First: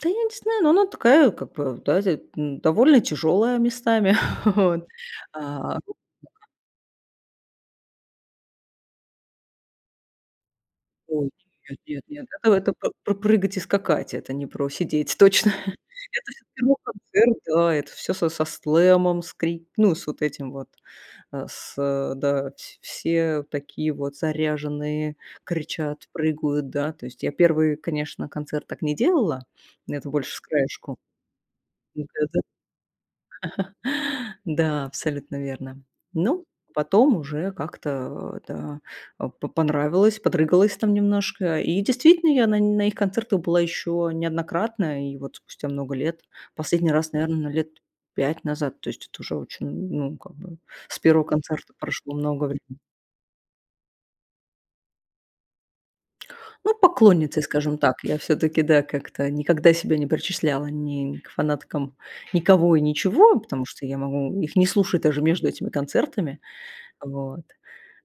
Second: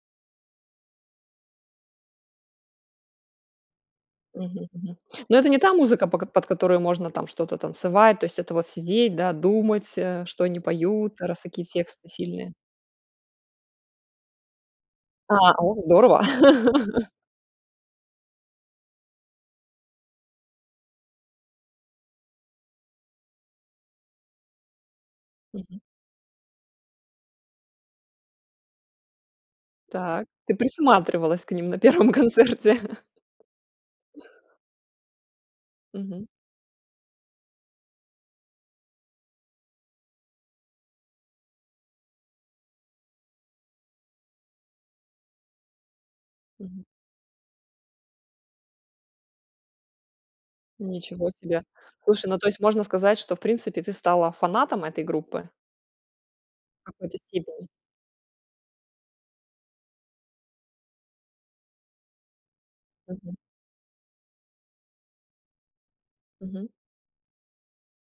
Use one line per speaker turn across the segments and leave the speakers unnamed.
Да, я не знаю, но она такая, как бы, ав да зе м довольно тяжелая местами.
Мгм,
Вот.
мгм. Но это не та
А вот.
музыка, по кот под которую можно там что-то танцевать, то есть это вот сидеть, да, думать, э, что они поют,
Ой,
раз такие
я, нет
тексты
нет, это
сильные?
вот, э, по про прыгать и скакать, это не про сидеть точно.
А, о в здорово.
Это все равно концерт, да, это всё со со слэмом, с кри ну, с вот этим вот, э, с э, да, вс все, а, такие вот заряженные
Мгм.
кричат, прыгают, да. То есть я 1, конечно, концерт так не делала. Я там
Так,
больше с
ты
краешку.
присматривалась к ним на
Вот
1
это.
концерте.
Да, абсолютно верно.
Мгм.
Ну, потом уже как-то, э, да, а, по понравилось, подрыгалась там немножко. И действительно, я на нь на их концертах была еще неоднократно. И вот спустя много лет
Мгм.
последний раз, наверное, лет 5 назад, то есть это уже очень, ну, как бы, с 1
Ничего себе.
концерта прошло
Слушай, ну,
много
то есть,
врем
можно сказать, что, в принципе, ты стала фанатом этой группы?
Ну,
В какой-то
поклонницей,
степени.
скажем так, я всё-таки, да, как-то никогда себя не причисляла ни к фанаткам никого и
Мгм.
ничего, потому что я могу их не слушать даже между этими концертами.
Мгм.
Вот.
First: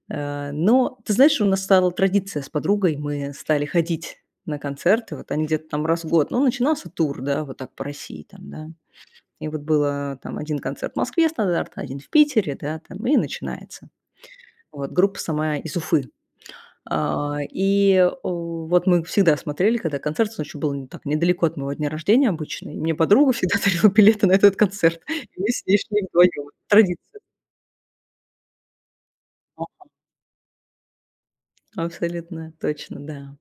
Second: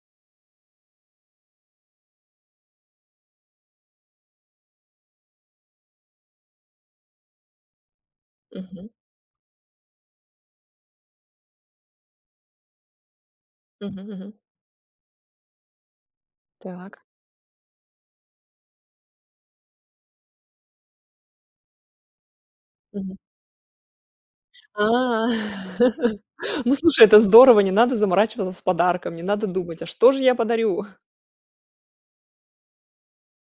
Э, но, ты знаешь, у нас стала традиция с подругой, мы, э, стали ходить на концерты. Вот они где-то там раз в год. Ну, начинался тур, да, вот так по России, там, да.
Мгм.
И вот было там 1 концерт в Москве стандартно, 1 в Питере, да, там и начинается.
Мгм, мгм.
Вот группа сама из Уфы.
Так.
А, и, о, вот мы всегда смотрели, когда концерт, с он еще был не так недалеко от моего дня рождения обычно. И мне
Мгм.
подруга всегда дарила билеты на этот концерт.
А!
И мы с ней шли вдвоём.
Ну, слушай, это
Традиция.
здорово, не надо заморачиваться с подарком, не надо думать, а
[unintelligible]
что же я подарю?
Абсолютно. Точно. Да.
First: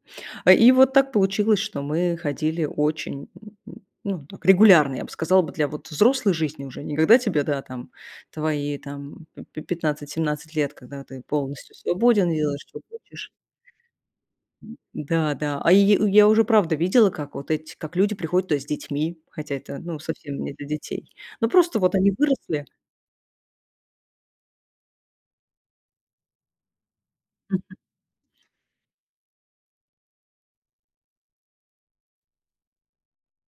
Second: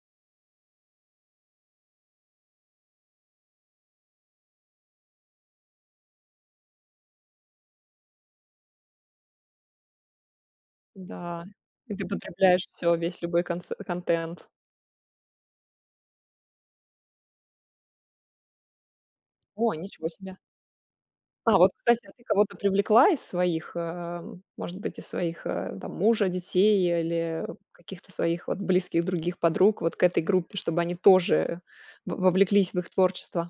А, и вот так получилось, что мы ходили очень ну, так регулярно, я бы сказала бы, для вот взрослой жизни уже, не когда тебе, да, там твои там пи пи 15-17 лет, когда ты
Н-да,
полностью
и ты
свободен и делаешь,
потребляешь
чё
всё, весь
хочешь.
любой консе контент.
М, да, да. А, йи э, я уже правда видела, как вот эти как люди приходят туда с детьми, хотя
О,
это, ну,
ничего себе.
совсем не для детей. Но
А вот,
просто вот
кстати,
они
ты кого-то
выросли
привлекла из своих, э, м может быть, из своих, э, там, мужа, детей или
Мгм.
каких-то своих вот близких других подруг вот к этой группе, чтобы они тоже, э, во вовлеклись в их творчество?